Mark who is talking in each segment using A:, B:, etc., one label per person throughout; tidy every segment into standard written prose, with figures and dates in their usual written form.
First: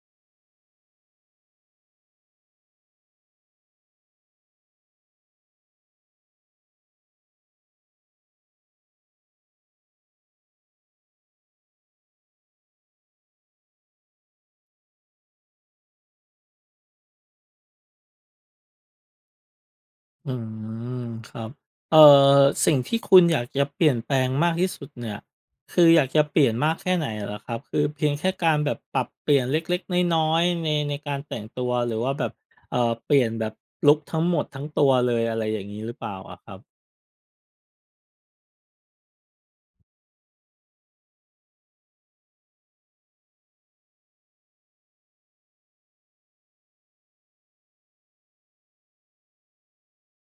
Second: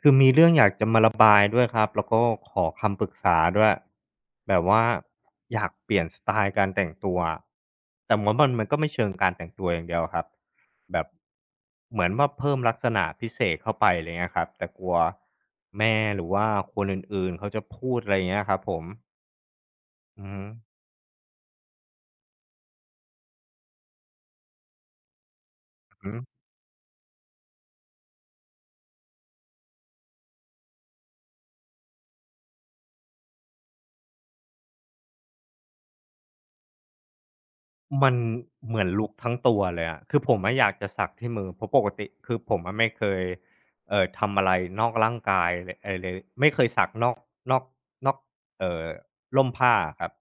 A: คือมีเรื่องอยากจะมาระบายด้วยครับแล้วก็ขอคำปรึกษาด้วยแบบว่าอยากเปลี่ยนสไตล์การแต่งตัวแต่เหมือนมันก็ไม่เชิงการแต่งตัวอย่างเดียวครับแบบเหมือนว่าเพิ่มลักษณะพิเศษเข้าไปอะไรเงี้ยครับแต่กลัวแม่หรือว่าคนอื่นๆเขาจะพูดอะไรเงี้ยครับผมอือ
B: อื
A: ฮึ
B: มครับ เอ่อสิ่งที่คุณอยากจะเปลี่ยนแปลงมากที่สุดเนี่ยคือ
A: อื
B: อ
A: อ
B: ยาก
A: ฮึ
B: จะเปลี่ยนมากแค่ไหนเหรอครับ คือเพียงแค่การแบบปรับเปลี่ยนเล็กๆน้อยๆในการแต่งตัวหรือว่าแบบ เปลี่ยนแบบลุกทั้งหมดทั้งตัวเลยอะไรอย่างงี้หรือเปล่าอะครับ
A: มันเหมือนลุกทั้งตัวเลยอะคือผมอะอยากจะสักที่มือเพราะปกติคือผมอะไม่เคยทำอะไรนอกร่างกายเลยอะไรเลยไม่เคยสักนอกนอกนอกเอ่อร่มผ้าอะครับ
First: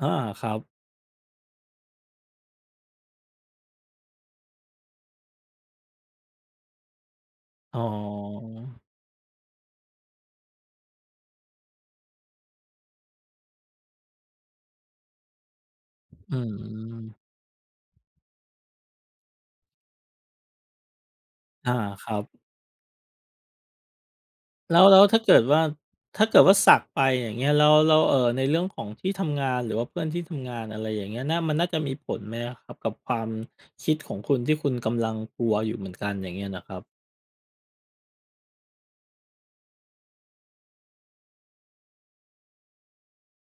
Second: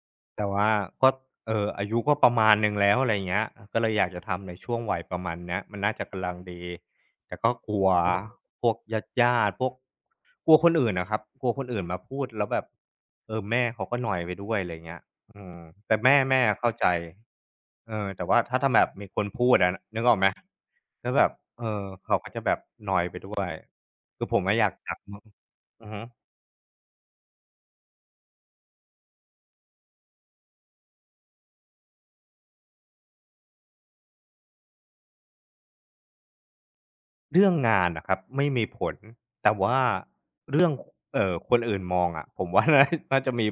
B: อาค
A: แต่
B: รับ
A: ว่าก็อายุก็ประมาณหนึ่งแล้วอะไรเงี้ยก็เลยอยากจะทำในช่วงวัยประมาณเนี้ยมันน่าจะกำลังดีแต่ก็ก
B: อ๋อ
A: ลัวอืมพวกญาติๆพวกกลัวคนอื่นอะครับกลัวคนอื่นมาพูดแล้วแบบเออแม่เขาก็นอยไปด้วยอะไรเงี้ย อืมแต่แม่
B: อื
A: แม่อะเข้าใจ
B: ม
A: เออแต่ว่าถ้าแบบมีคนพูดอะนึกออกไหมแล้วแบบเอ
B: อา
A: อ
B: ครับ
A: คือผมอะอยาก
B: แล้ว
A: อยา
B: แล้
A: ก
B: วถ้าเกิดว่า
A: อือฮึ
B: ถ้าเกิดว่าสักไปอย่างเงี้ยแล้วในเรื่องของที่ทำงานหรือว่าเพื่อนที่ทำงานอะไรอย่างเงี้ยน่ามันน่าจะมีผลไหมอะครับกับความคิดของคุณที่คุณกำลังกลัวอยู่เหมือนกันอย่างเงี้ยนะครับ
A: เรื่องงานนะครับไม่มีผลแต่ว่าเรื่องคนอื่นมองอะ ผมว่าน่าจะมี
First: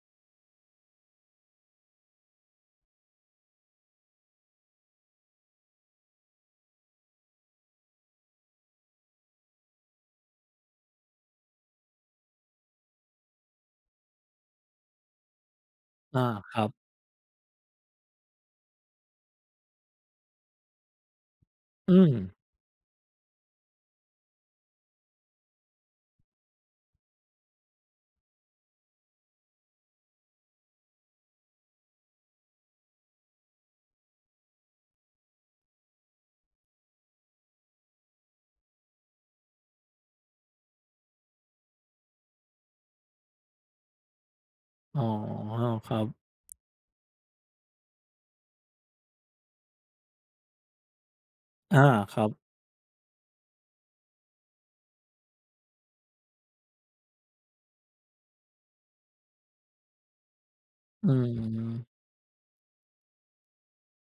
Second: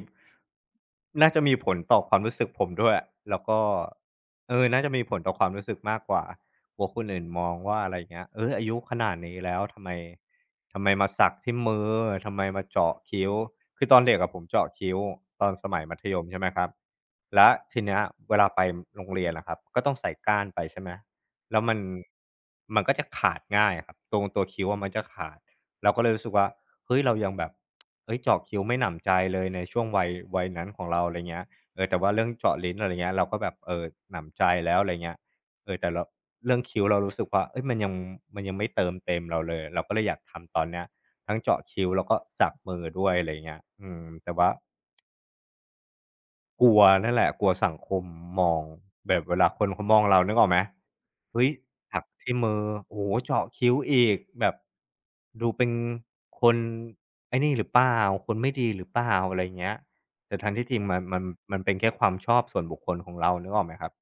A: น่าจะมีผลต่อความรู้สึกผมด้วยแล้วก็เออน่าจะมีผลต่อความรู้สึกมากกว่ากลัวคนอื่นมองว่าอะไรเงี้ยเฮ้ยอายุขนาดนี้แล้วทำไมมาสักที่มือทำไมมาเจาะคิ้วคือตอนเด็กอะผมเจาะคิ้วตอนสมัยมัธย
B: อา
A: มใช่ไหม
B: ค
A: ค
B: รั
A: รั
B: บ
A: บแล้วทีเนี้ยเวลาไปโรงเรียนอะครับก็ต้องใส่ก้านไปใช่ไหม แล้วมัน
B: อืม
A: มันก็จะขาดง่ายอะครับตรงตัวคิ้วอะมันจะขาดเราก็เลยรู้สึกว่าเฮ้ยเรายังแบบเฮ้ยเจาะคิ้วไม่หนำใจเลยในช่วงวัยนั้นของเราอะไรเงี้ยเออแต่ว่าเรื่องเจาะลิ้นอะไรเงี้ยเราก็แบบเออหนำใจแล้วอะไรเงี้ยเออแต่เราเรื่องคิ้วเรารู้สึกว่าเฮ้ยมันยังไม่เติมเต็มเราเลยเราก็เลยอยากทำตอนเนี้ยทั้งเจาะคิ้วแล้วก็สักมือด้วยอะไรเงี้ยอืมแต่ว่า
B: อ๋อครับ
A: กลัวนั่นแหละกลัวสังคมมองแบบเวลาคนเขามองเรานึกออกไหมเฮ้ย
B: อา
A: ถัก
B: ครับ
A: ที่มือโอ้โฮเจาะคิ้วอีกแบบดูเป็นคนไอ้นี่หรือเปล่าคนไม่ดีหรือเปล่าอะไรอย่างเงี้ยแต่ทั้งที่จริง
B: อื
A: มันเป็นแค่
B: ม
A: ความชอบส่วนบุคคลของเรานึกออกไหมครับ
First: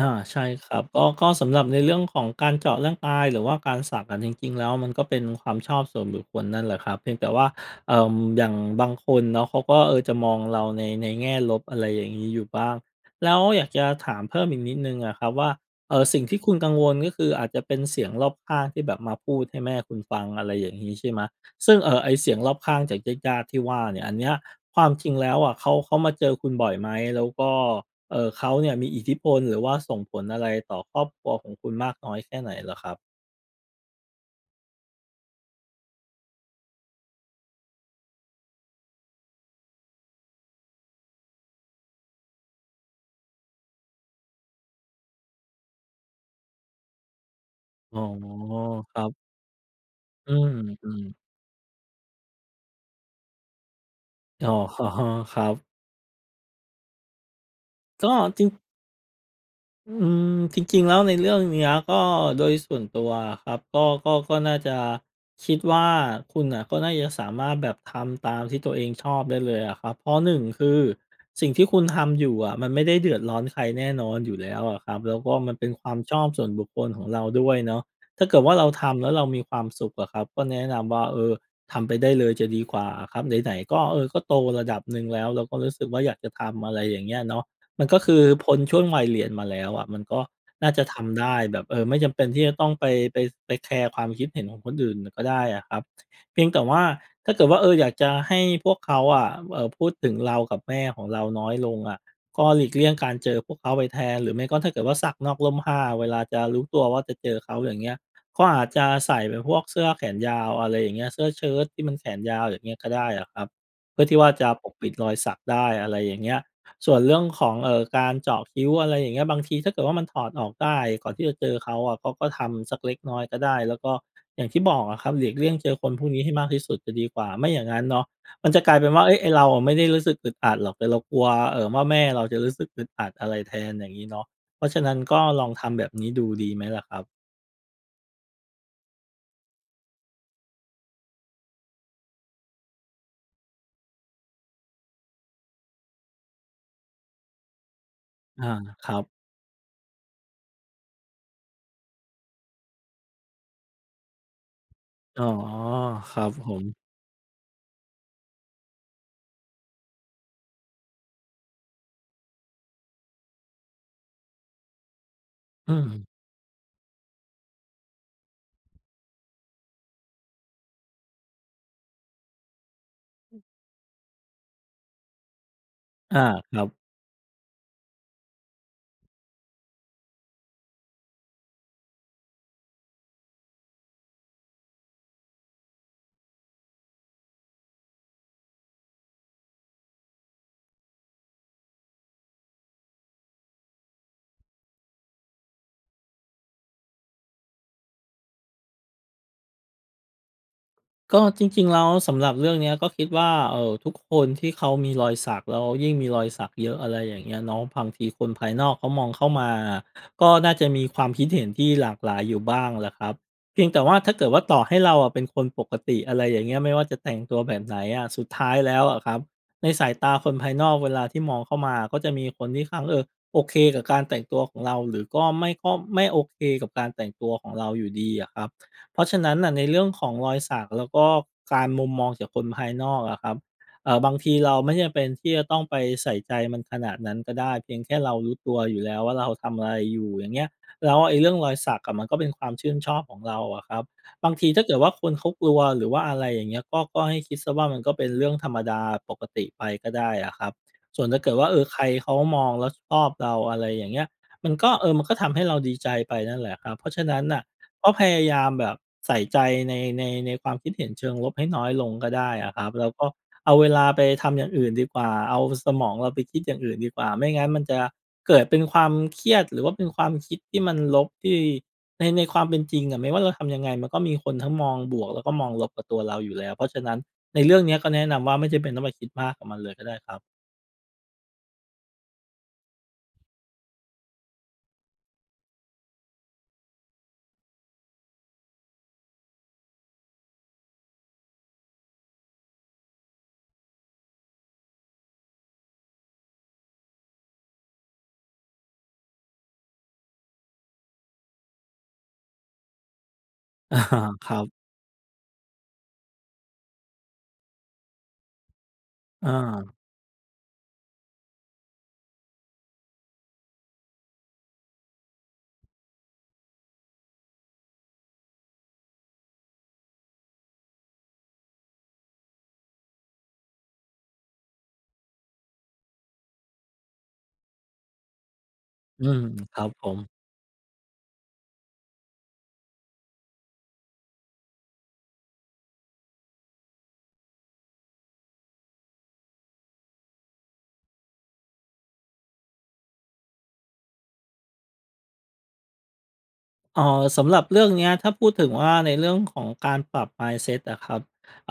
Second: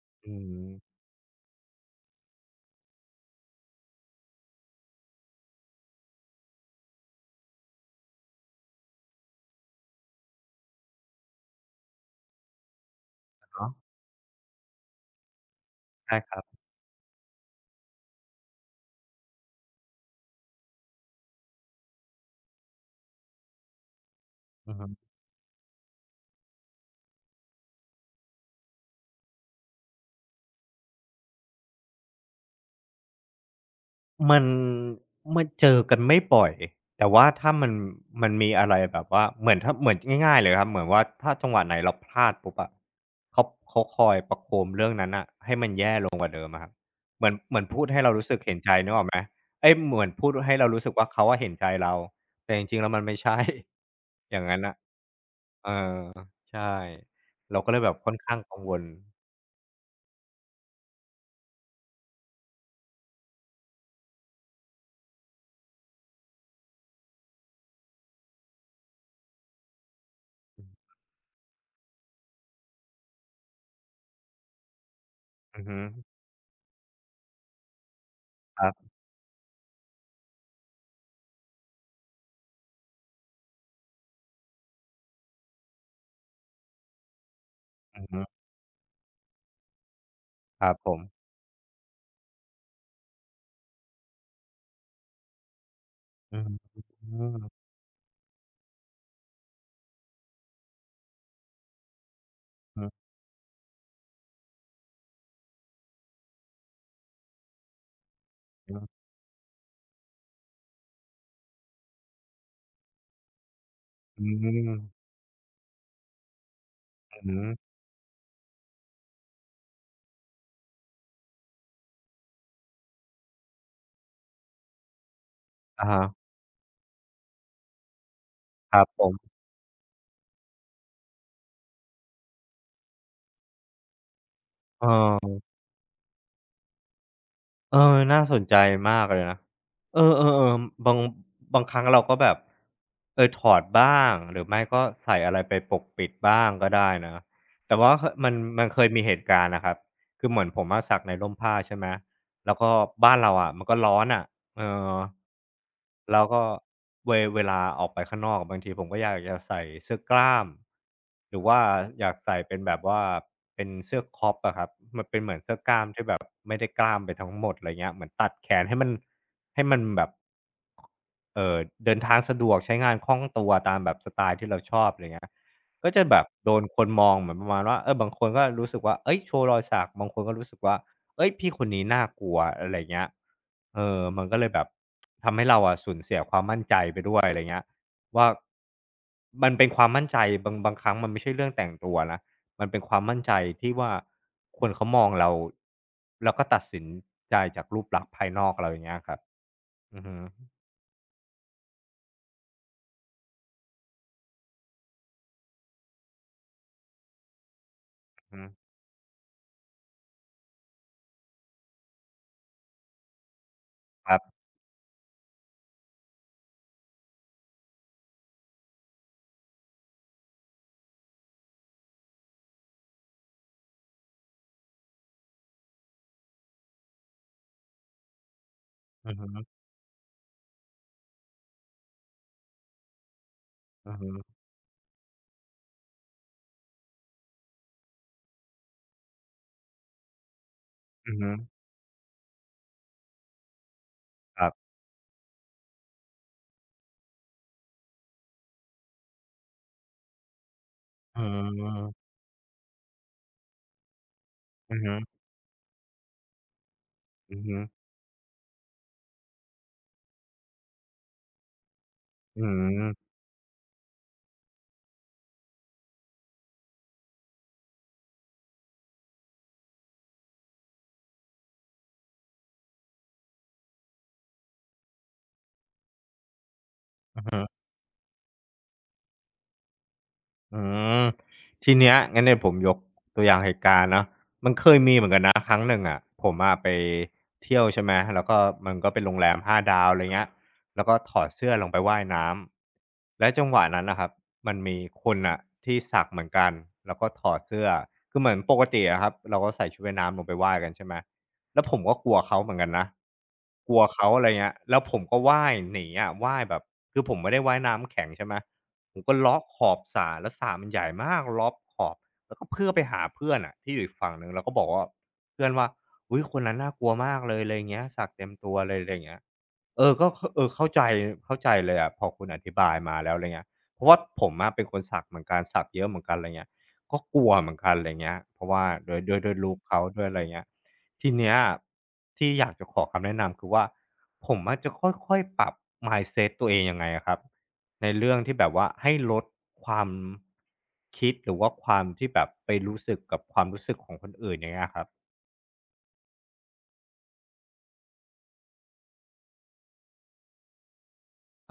B: อา
A: อื
B: ใช่
A: ม
B: ครับก็สำหรับในเรื่องของการเจาะเรื่องตายหรือว่าการสักกันจริงๆแล้วมันก็เป็นความชอบส่วนบุคคลนั่นแหละครับเพียงแต่ว่าอย่างบางคนเนาะเขาก็เออจะมองเราในแง่ลบอะไรอย่างงี้อยู่บ้างแล้วอยา
A: เนาะ
B: กจะถามเพิ่มอีกนิดหนึ่งอะครับว่าเออ
A: ใช่
B: สิ่ง
A: ค
B: ที่
A: รับ
B: คุณกังวลก็คืออาจจะเป็นเสียงรอบข้างที่แบบมาพูดให้แม่คุณฟังอะไรอย่างนี้ใช่ไหมยซึ่งเออไอเสียงรอบข้างจากญาติๆที่ว่าเนี่ยอันเนี้ย
A: อื
B: ค
A: อ
B: วา
A: ฮึ
B: มจริงแล้วอะเขามาเจอคุณบ่อยไหมแล้วก็ เขาเนี่ยมีอิทธิพลหรือว่าส่งผลอะไรต่อครอบครัวของคุณมากน้อยแค่ไหนเหรอครับ
A: มันมันเจอกันไม่บ่อยแต่ว่าถ้ามันมีอะไรแบบว่าเหมือนถ้าเหมือนง่ายๆเลยครับเหมือนว่าถ้าจังหวะไหนเราพลาดปุ๊บอะเขาเขาคอยประโคมเรื่องนั้นน่ะให้มันแย่เหมือนพูด
B: อ๋อ
A: ให้เรารู้สึกเห็นใจนึ
B: ค
A: กอ
B: รั
A: อกไหม
B: บ
A: เอ๊ยเหมือนพู
B: อื
A: ดให้เรารู้สึก
B: ม
A: ว่าเขา
B: ๆ
A: อะเห็นใจเราแต่จริงๆแล้วมันไม่ใช่ อย่าง
B: อ๋อ
A: งั้นน่ะ
B: ครับ
A: เออใช่เราก็เลยแบบค่
B: ก็
A: อนข้าง
B: จริง
A: กังวล
B: อืมจริงๆแล้วในเรื่องเนี้ยก็โดยส่วนตัวอะครับก็น่าจะคิดว่าคุณน่ะก็น่าจะสามารถแบบทำตามที่ตัวเองชอบได้เลยอะครับเพราะหนึ่งคือสิ่งที่คุณทำอยู่อะมันไม่ได้เดือดร้อนใครแน่นอนอยู่แล้วอะครับแล้วก็มัน
A: อือ
B: เป็น
A: ฮึ
B: ความชอบส่วนบุคคลของเราด้วยเนาะถ้าเกิดว่า
A: ค
B: เรา
A: รับ
B: ทำแล้วเรามีความสุขอะครับก็แนะนำว่าเออทำไปได้เลยจะดีกว่าอะครับไหนๆก็เออก็โตระดับหนึ่งแล้วเราก็รู้สึกว่าอยากจะทำอะไรอย่างเงี้ยเนาะ มันก็
A: อือ
B: คื
A: ฮึ
B: อพ้นช่วงวัยเรียนมาแล้วอะมันก็
A: ค
B: น่า
A: รับ
B: จะ
A: ผม
B: ทำได้แบบเออไม่จำเป็นที่จะต้องไปไปแคร์ความคิดเห็นของคนอื่นก็ได้อะครับ
A: อื
B: เพีย
A: ม
B: งแต่ว่า
A: อื
B: ถ้า
A: ม
B: เกิดว่าเอออยากจะให้พวกเขาอะพูดถึงเรากับแม่ของเราน้อยลงอะก็หลีก
A: อื
B: เลี่
A: อ
B: ยงกา
A: ฮ
B: รเจอพวกเขาไปแทนหรือไม่ก็ถ้าเกิดว่าสักนอกร่มผ้าเวลาจะรู้ตัวว่าจะเจอเขาอย่างเงี้ยก็อาจ
A: ึ
B: จะใส่เป็นพวกเสื้อแขนยาวอะไรอย่างเงี้ยเสื้อเชิ้ตที่มันแขนยาวอย่างเงี้ยก็ได้อะครับเพื่อที่
A: อื
B: ว่าจะปกปิด
A: ม
B: รอยสักได้อะไรอย่างเงี้ย ส่วนเรื่อง
A: อื
B: ข
A: ม
B: องการเจาะคิ้วอะไรอย่างเงี้ยบางทีถ้าเกิดว่ามันถอดออกได้ก่อนที่จะเจอเขาอะเขาก็ทำสักเล็กน้อยก็ได้แล้วก็อย่างที่บอกอะครับหลีกเลี่ยงเจอค
A: อะ
B: นพวกนี้
A: ฮะ
B: ให้มากที่สุดจะดีกว่าไม่อย่างนั้นเนาะมันจะก
A: ค
B: ลาย
A: รับ
B: เป็น
A: ผ
B: ว่าเอ้ยไอ้
A: ม
B: เราอะไม่ได้รู้สึกอึดอัดหรอกแต่เรากลัวว่าแม่เราจะรู้สึกอึดอัดอะไรแทนอย่างนี้เนาะเพราะฉะ
A: เอ
B: นั้นก็ลอง
A: อ
B: ทำแบบนี้ดูดีไหมล่ะครับ
A: เออน่าสนใจมากเลยนะเออๆๆบางครั้งเราก็แบบเออถอดบ้างหรือไม่ก็ใส่อะไรไปปกปิดบ้างก็ได้นะแต่ว่าคมัน
B: อา
A: มันเค
B: ค
A: ย
B: รั
A: มี
B: บ
A: เหตุการณ์น่ะครับคือเหมือนผมอะซักในร่มผ้าใช่ไหม แล้วก็บ้านเราอะมันก็ร้อนอะเออ
B: อ๋อค
A: แล้
B: รั
A: ว
B: บ
A: ก็
B: ผม
A: เวลาออกไปข้างนอกบางทีผมก็อยากจะใส่เสื้อกล้าม หรือว่าอยากใส่เป็นแบบว่า เป็นเสื้อครอปอะครับ ก็
B: อื
A: กล้าม
B: ม
A: ที่แบบไม่ได้กล้ามไปทั้งหมดอะไรเงี้ยเหมือนตัดแขนให้มันแบบเอ่อเดินทางสะดวกใช้งานคล่องตัวตามแบบสไตล์ที่เราชอบอะไรเงี้ยก็จะแบ
B: อา
A: บโด
B: ครั
A: นคน
B: บ
A: มองเหมือนประมาณว่าเออบางคนก็รู้สึกว่าเฮ้ยโชว์รอยสักบางคนก็รู้สึกว่าเฮ้ยพี่คนนี้น่ากลัวอะไรเงี้ยเออมันก็เลยแบบทำให้เราอะสูญเสียความมั่นใจไปด้วยอะไรเงี้ยว่ามันเป็นความมั่นใจบางครั้งมันไม่ใช่เรื่องแต่งตัวนะ มันเป็นความมั่นใจที่ว่าคนเขามองเราแล้วก็ตัดสินใจจากรูปลักษณ์ภายนอกเราอย่างเงี้ยครับอือฮึ
B: ก็จริงๆแล้วสำหรับเรื่องเนี้ยก็คิดว่าเอ่อทุกคนที่เขามีรอยสักแล้วยิ่งมีรอยสักเยอะอะไรอย่างเงี้ยเนาะบางทีคน
A: อือ
B: ภา
A: ฮึ
B: ยนอกเขามองเข้ามาก็น่าจะมีความคิดเห็นที่หลากหลายอยู่บ้างแหละครับเพียงแต่ว่า
A: ค
B: ถ้า
A: รั
B: เกิด
A: บ
B: ว่าต่อให้เราอะเป็นคนปกติอะไรอย่างเงี้ยไม่ว่าจะแต่งตัวแบบไหนอะสุดท้ายแล้วอะครับในสายตาคนภายนอกเวลาที่มองเข้ามาก็จะมีคนที่เขาเออโอเคกับการแต่งตัวของเราหรือก็ไม่โอเคกับการแต่งตัวของเราอยู่ดีอะครับ เพราะ
A: อือ
B: ฉะ
A: ฮึ
B: นั้นน่ะในเรื่องของรอยสักแล้วก็การมุมมองจากคนภายนอกอะครับ
A: อือฮึ
B: บางทีเราไม่จำเป็นที่จะต้องไปใส่ใจมันขนาดนั้นก็ได้เพียงแค่เรารู้ตัวอยู่แล้วว่าเราทำอะไรอยู่อย่างเงี้ยแล้ว
A: อือ
B: ไอ้เรื่
A: ฮึ
B: องรอยสักอะมันก็เป็นความชื่นชอบของเราอะครับบาง
A: ค
B: ที
A: รับ
B: ถ้าเกิดว่าคนเขากลัวหรือว่าอะไรอย่างเงี้ยก็ให้คิดเสียว่ามันก็เป็นเรื่องธรรมดาปกติไปก็ได้อะครับส่วน
A: อื
B: ถ้าเกิดว่าเออใคร
A: ม
B: เขามองแล้วชอบเราอะไรอย่างเงี้ยมันก็
A: อือ
B: เออ
A: ฮึ
B: มันก็ทำให้เราดีใจไปนั่นแหละครับเพราะฉะนั้น
A: อื
B: น่ะ
A: อฮึ
B: ก็พยายามแบบใส่ใจในความคิดเห็นเชิงลบให้น้อยลงก็ได้
A: อื
B: อะครับแล้วก็
A: ม
B: เอาเวลาไปทำอย่างอื่นดีกว่าเอาสมองเราไปคิดอย่างอื่นดีกว่าไม่งั้นมันจะเกิดเป็นความเครียดหรือว่าเป็นความคิดที่มันลบที่ในความเป็นจริงอะไม่ว่าเราทำยังไงมันก็มีคนทั้งมองบวกแล้วก็มองลบกับตัวเราอยู่แล้วเพราะฉะนั้น
A: อือ
B: ใน
A: ฮึ
B: เรื่องเนี้ยก็แนะนำว่าไม่จำเป็นต้องไปคิดมากกับมันเลยก็ได้ครับ
A: อืมทีเนี้ยงั้นเนี่ยผมยกตัวอย่างเหตุการณ์เนาะม อนนะครั้งหนึ่งอะผมอะไปเที่ยวใช่ไหมแล้วก็มันก็เป็นโรงแรม5ดาวอะไรเงี้ยแล้วก็ถอดเสื้อลงไปว่ายน้ำและจังหวะนั้นนะครับมันมีคนอ่ะที่สักเหมือนกันแล้วก็ถอดเสื้อคือเหมือนปกติอะครับเราก็ใส่ชุดว่ายน้ำลงไปว่ายกันใช่ไหมแล้วผมก็กลัวเขาเหมือนกันนะกลัว
B: อา
A: เขาอะ
B: ค
A: ไร
B: รั
A: เงี้ย
B: บ
A: แล้วผมก็ว่ายหนีอะว่ายแบบคือผมไม่ได้ว่ายน้ำแข็งใช่ไหมผมก็เล
B: อา
A: อกขอบสระแล้วสระมันใหญ่มากล็อกขอบแล้วก็เพื่อไปหาเพื่อนอะที่อยู่อีกฝั่งหนึ่งแล้วก็บอกว่า เพื่อนว่าอุ๊ยคนนั้นน่ากลัวมากเลยอะไรอย่างเงี้ยสักเต็มตัวเลยอะไรอย่างเงี้ยเออก็ขเออเข้าใจเข้าใจเลยอะพอคุณอธิบายมาแล้วอะไรเงี้ยเพราะว่าผมอะเป็นคนสักเหมือนกันสักเยอะเหมือนกันอะไรเงี้ยก็กลัวเหมือนกันอะไรเงี้ยเพราะว่าด้วย
B: อื
A: ด้วย
B: ม
A: ด้วยลุ
B: ค
A: ก
B: รับ
A: เขา
B: ผม
A: ด้วยอะไรเงี้ยทีเนี้ยที่อยากจะขอคำแนะนำคือว่าผมอะจะค่อยๆปรับ mindset ตัวเองยังไงอะครับในเรื่องที่แบบว่าให้ลดความคิดหรือว่าความที่แบบไปรู้สึกกับความรู้สึกของคนอื่นอย่างเงี้ยครับ
B: เอ่อสำหรับเรื่องเนี้ยถ้าพูดถึงว่าในเรื่องของการปรับ mindset อะครับเ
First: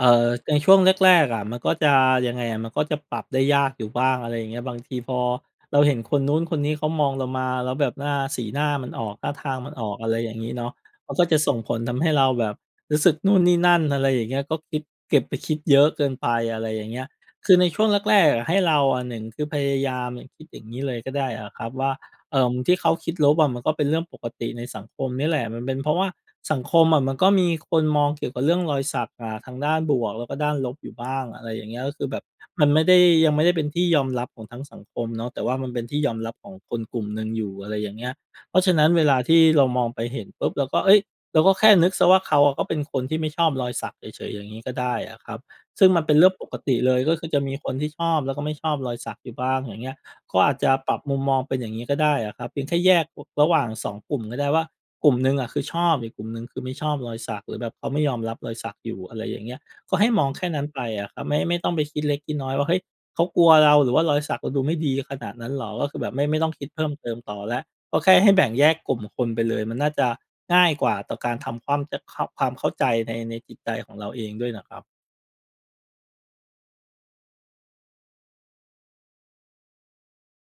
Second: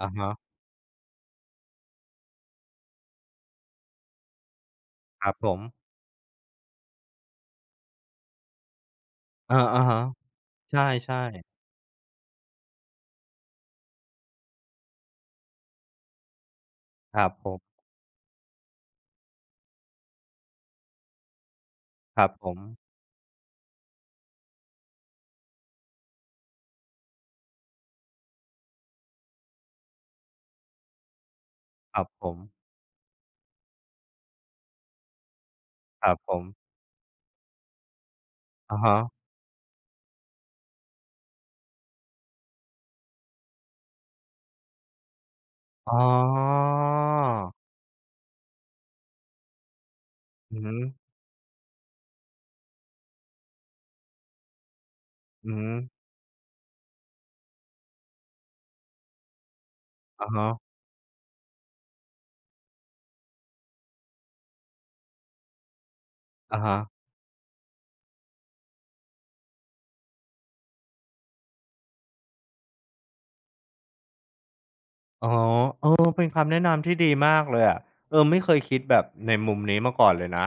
A: อะ
B: อ่อ
A: ฮะ
B: ในช่วงแรกๆอะมันก็จะยังไงอะมันก็จะปรับได้ยากอยู่บ้างอะไรอย่างเงี้ยบางทีพอ
A: ครับผม
B: เราเห็นคนนู้นคนนี้เขามองเรามาแล้วแบบหน้าสีหน้ามันออกท่าทา
A: เอ
B: ง
A: อ
B: มันอ
A: อะ
B: อก
A: ฮะ
B: อะไรอย่างนี้เนาะมัน
A: ใช่
B: ก็จะส่ง
A: ๆ
B: ผลทำให้เราแบบรู้สึกนู่นนี่นั่นอะไรอย่างเงี้ยก็คิดเก็บไปคิดเยอะเกินไปอะไรอย่างเงี้ย
A: ครับผ
B: คือใน
A: ม
B: ช่วงแรกๆอะให้เราอนหนึ่งคือพยายามคิดอย่างนี้เลยก็ได้อะครับว่า
A: ครับผม
B: ที่เขาคิดลบอะมันก็เป็นเรื่องปกติในสังคมนี่แหละมันเป็นเพราะว่าสังคมอะมันก็มีคนมองเกี่ยวกับเรื่องรอยสักอะทางด้านบวกแล้วก็ด้านลบอยู่บ้างอะไรอย่างเงี้ยก็
A: ครั
B: คื
A: บ
B: อแบบ
A: ผม
B: มันไม่ได้ยังไม่ได้เป็นที่ยอมรับของทั้งสังคมเนาะแต่ว่ามันเป็นที่
A: ค
B: ยอ
A: รับ
B: ม
A: ผ
B: รับ
A: ม
B: ของคนกลุ่มหนึ่งอยู่อะไรอย่างเงี้ยเพราะฉะ
A: อะ
B: นั้น
A: ฮะ
B: เวลาที่เรามองไปเห็นปุ๊บเราก็เอ้ยเราก็แค่นึกเะว่าเขาอะก็เป็นคนที่ไม่ชอบรอยสักเฉยๆอย่างงี้ก็ได้อะครับซึ่ง
A: อ๋
B: มั
A: อ
B: นเป็นเรื่องปกติเลยก็คือจะมีคนที่ชอบแล้วก็ไม่ชอบรอยสักอยู่บ้างอย่างเงี้ย ก็อาจ
A: อือ
B: จะ
A: ฮึ
B: ปรับมุมมองเป็นอย่างนี้ก็ได้อะครับเพียงแค่แยกระหว่าง2กลุ่มก็ได้ว่ากลุ่มหนึ่งอะ
A: อือ
B: คือ
A: ฮึ
B: ชอบอีกกลุ่มหนึ่งคือไม่ชอบรอยสักหรือแบบเขาไม่ยอมรับรอยสักอยู่อะไรอย่างเงี้ยก็ให้มอ
A: อะ
B: งแค่
A: ฮะ
B: นั้นไปอะครับไม่ต้องไปคิดเล็กคิดน้อยว่าเฮ้ยเขากลัวเราหรือว่ารอยสักเราดูไม่ดีขนาดนั้นเหรอก็คือแบบไม่ต้อง
A: อะ
B: คิด
A: ฮะ
B: เพิ่มเติมต่อแล้วก็แค่ให้แบ่งแยกกลุ่มคนไปเลยมันน่าจะง่ายกว่าต่อการทำความจะเข้าความเข้าใจในจิตใจของเราเองด้วยนะครับ
A: อ๋อเออเป็นคำแนะนำที่ดีมากเลยอะเออไม่เคยคิดแบบในมุมนี้มาก่อนเลยนะ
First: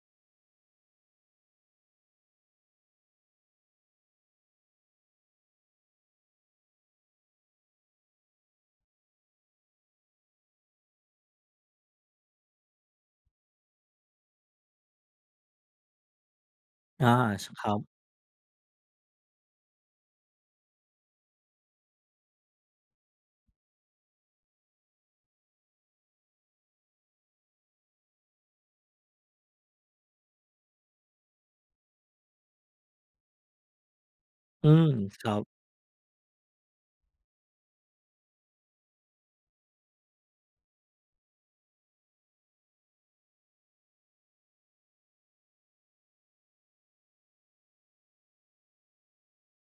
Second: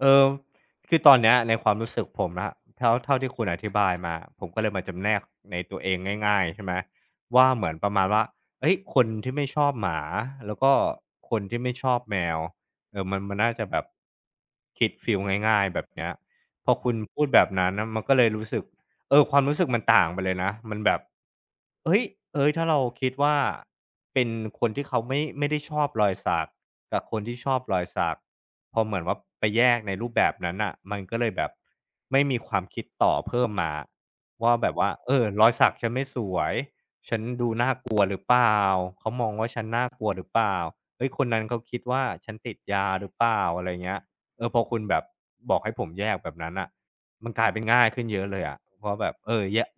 A: เออคือตอนเนี้ยในความรู้สึกผมนะเท่าที่คุณอธิบายมาผมก็เลยมาจำแนกในตัวเองง่ายๆใช่ไหมว่าเหมือนประมาณว่าเฮ้ยคนที่ไม่ชอบหมาแล้วก็คนที่ไม่ชอบแมวเออมันน่าจะแบบคิดฟีลง่ายๆแบบเนี้ยพอคุณ
B: อา
A: พูดแบ
B: ช
A: บ
B: ค
A: นั้
B: รั
A: นน่ะมั
B: บ
A: นก็เลยรู้สึก เออความรู้สึกมันต่างไปเลยนะมันแบบเฮ้ยเอ้ยถ้าเราคิดว่าเป็นคนที่เขาไม่ได้ชอบรอยสักกับคนที่ชอบรอยสักพอเหมือนว่าไปแยกในรูปแบบนั้นน่ะมันก็เลยแบบไม่มีความคิดต่อเพิ่มมาว่า
B: อื
A: แบบ
B: ม
A: ว่าเอ
B: ค
A: อ
B: รับ
A: รอยสักฉันไม่สวยกลัวหรือเปล่าเขามองว่าฉันน่ากลัวหรือเปล่าเฮ้ยคนนั้นเขาคิดว่าฉันติดยาหรือเปล่าอะไรเงี้ยเออพอคุณแบบบอกให้ผมแยกแบบนั้นน่ะมันกลายเป็นง่ายขึ้นเยอะเลยอะเพราะแบบเออแยะ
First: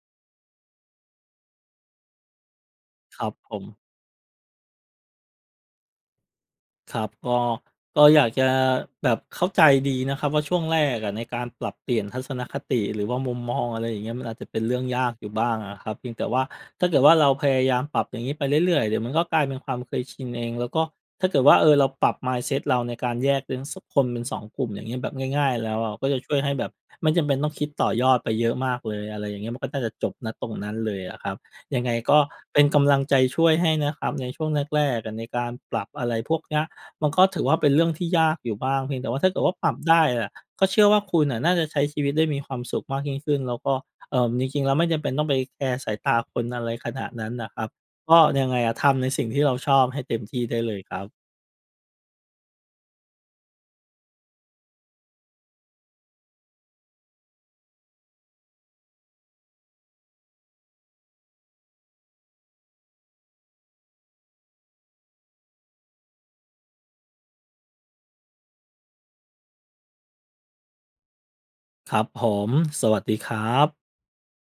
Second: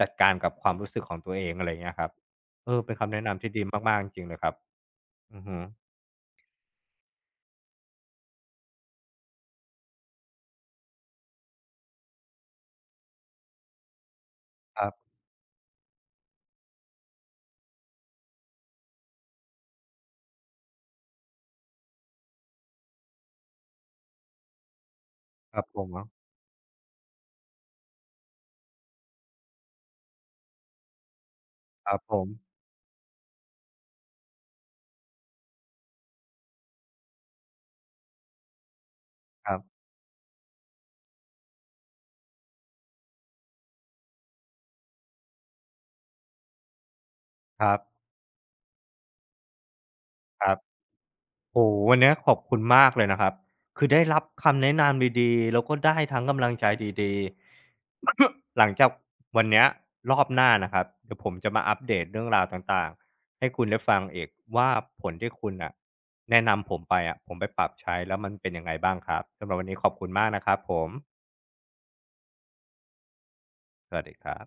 A: จัดการกับความรู้สึกของตัวเองอะไรเงี้ยครับเออเป็นคำ
B: ค
A: แนะ
B: รับ
A: นำ
B: ผ
A: ที่
B: ม
A: ดีมากๆจริงๆเลยครับอือฮึ
B: ครับก็อยากจะแบบเข้าใจดีนะครับว่าช่วงแรกอะในการปรับเปลี่ยนทัศนคติหรือว่ามุมมองอะไรอย่างเงี้ยมันอาจจะเป็นเรื่
A: ค
B: อง
A: รั
B: ยา
A: บ
B: กอยู่บ้างอะครับเพียงแต่ว่าถ้าเกิดว่าเราพยายามปรับอย่างนี้ไปเรื่อยๆเดี๋ยวมันก็กลายเป็นความเคยชินเองแล้วก็ถ้าเกิดว่าเออเราปรับ mindset เราในการแยกเป็นสกคนเป็นสองกลุ่มอย่างเงี้ยแบบง่าย
A: ครั
B: ๆ
A: บ
B: แล้
A: ผ
B: ว
A: ม
B: อะก็จะช่วยให้แบบไม่จำเป็นต้องคิดต่อยอดไปเยอะมากเลยอะไรอย่างเงี้ยมันก็น่าจะจบณตรงนั้นเลยอะครับยัง
A: ค
B: ไง
A: รับผ
B: ก็
A: ม
B: เป็นกำลังใจช่วยให้นะครับในช่วงแรกๆอะในการปรับอะไรพวกเนี้ย มันก็ถือว่าเป็นเรื่องที่ยากอยู่บ้างเพียงแต่ว่าถ้าเกิด
A: ค
B: ว่า
A: รั
B: ปรับ
A: บ
B: ได้อะก็เชื่อว่าคุณน่ะน่าจะใช้ชีวิตได้มีความสุขมากยิ่งขึ้นแล้วก็จริงๆแล้วไม่จำเป็นต้องไปแคร์สายตาคนอะไรขนาดนั้นน่ะค
A: ค
B: รับ
A: รับ
B: ก็ยังไงอะทำในสิ่งที่เราชอบให้เต็มที่
A: ครับ
B: ได้เลยครับ
A: โอ้โฮวันเนี้ยขอบคุณมากเลยนะครับคือได้รับคำแนะนำดีๆแล้วก็ได้ทั้งกำลังใจดีๆหลังจากวันเนี้ยรอบหน้านะครับเดี๋ยวผมจะมาอัปเดตเรื่องราวต่างๆให้คุณได้ฟังอีกว่าผลที่คุณน่ะแนะนำผมไปอะผมไปปรับใช้แล้วมันเป็นยังไงบ้างครับสำหรับวันนี้ขอบคุณมากนะครับผม
B: ครับผมสวัสดีครับ
A: สวัสดีครับ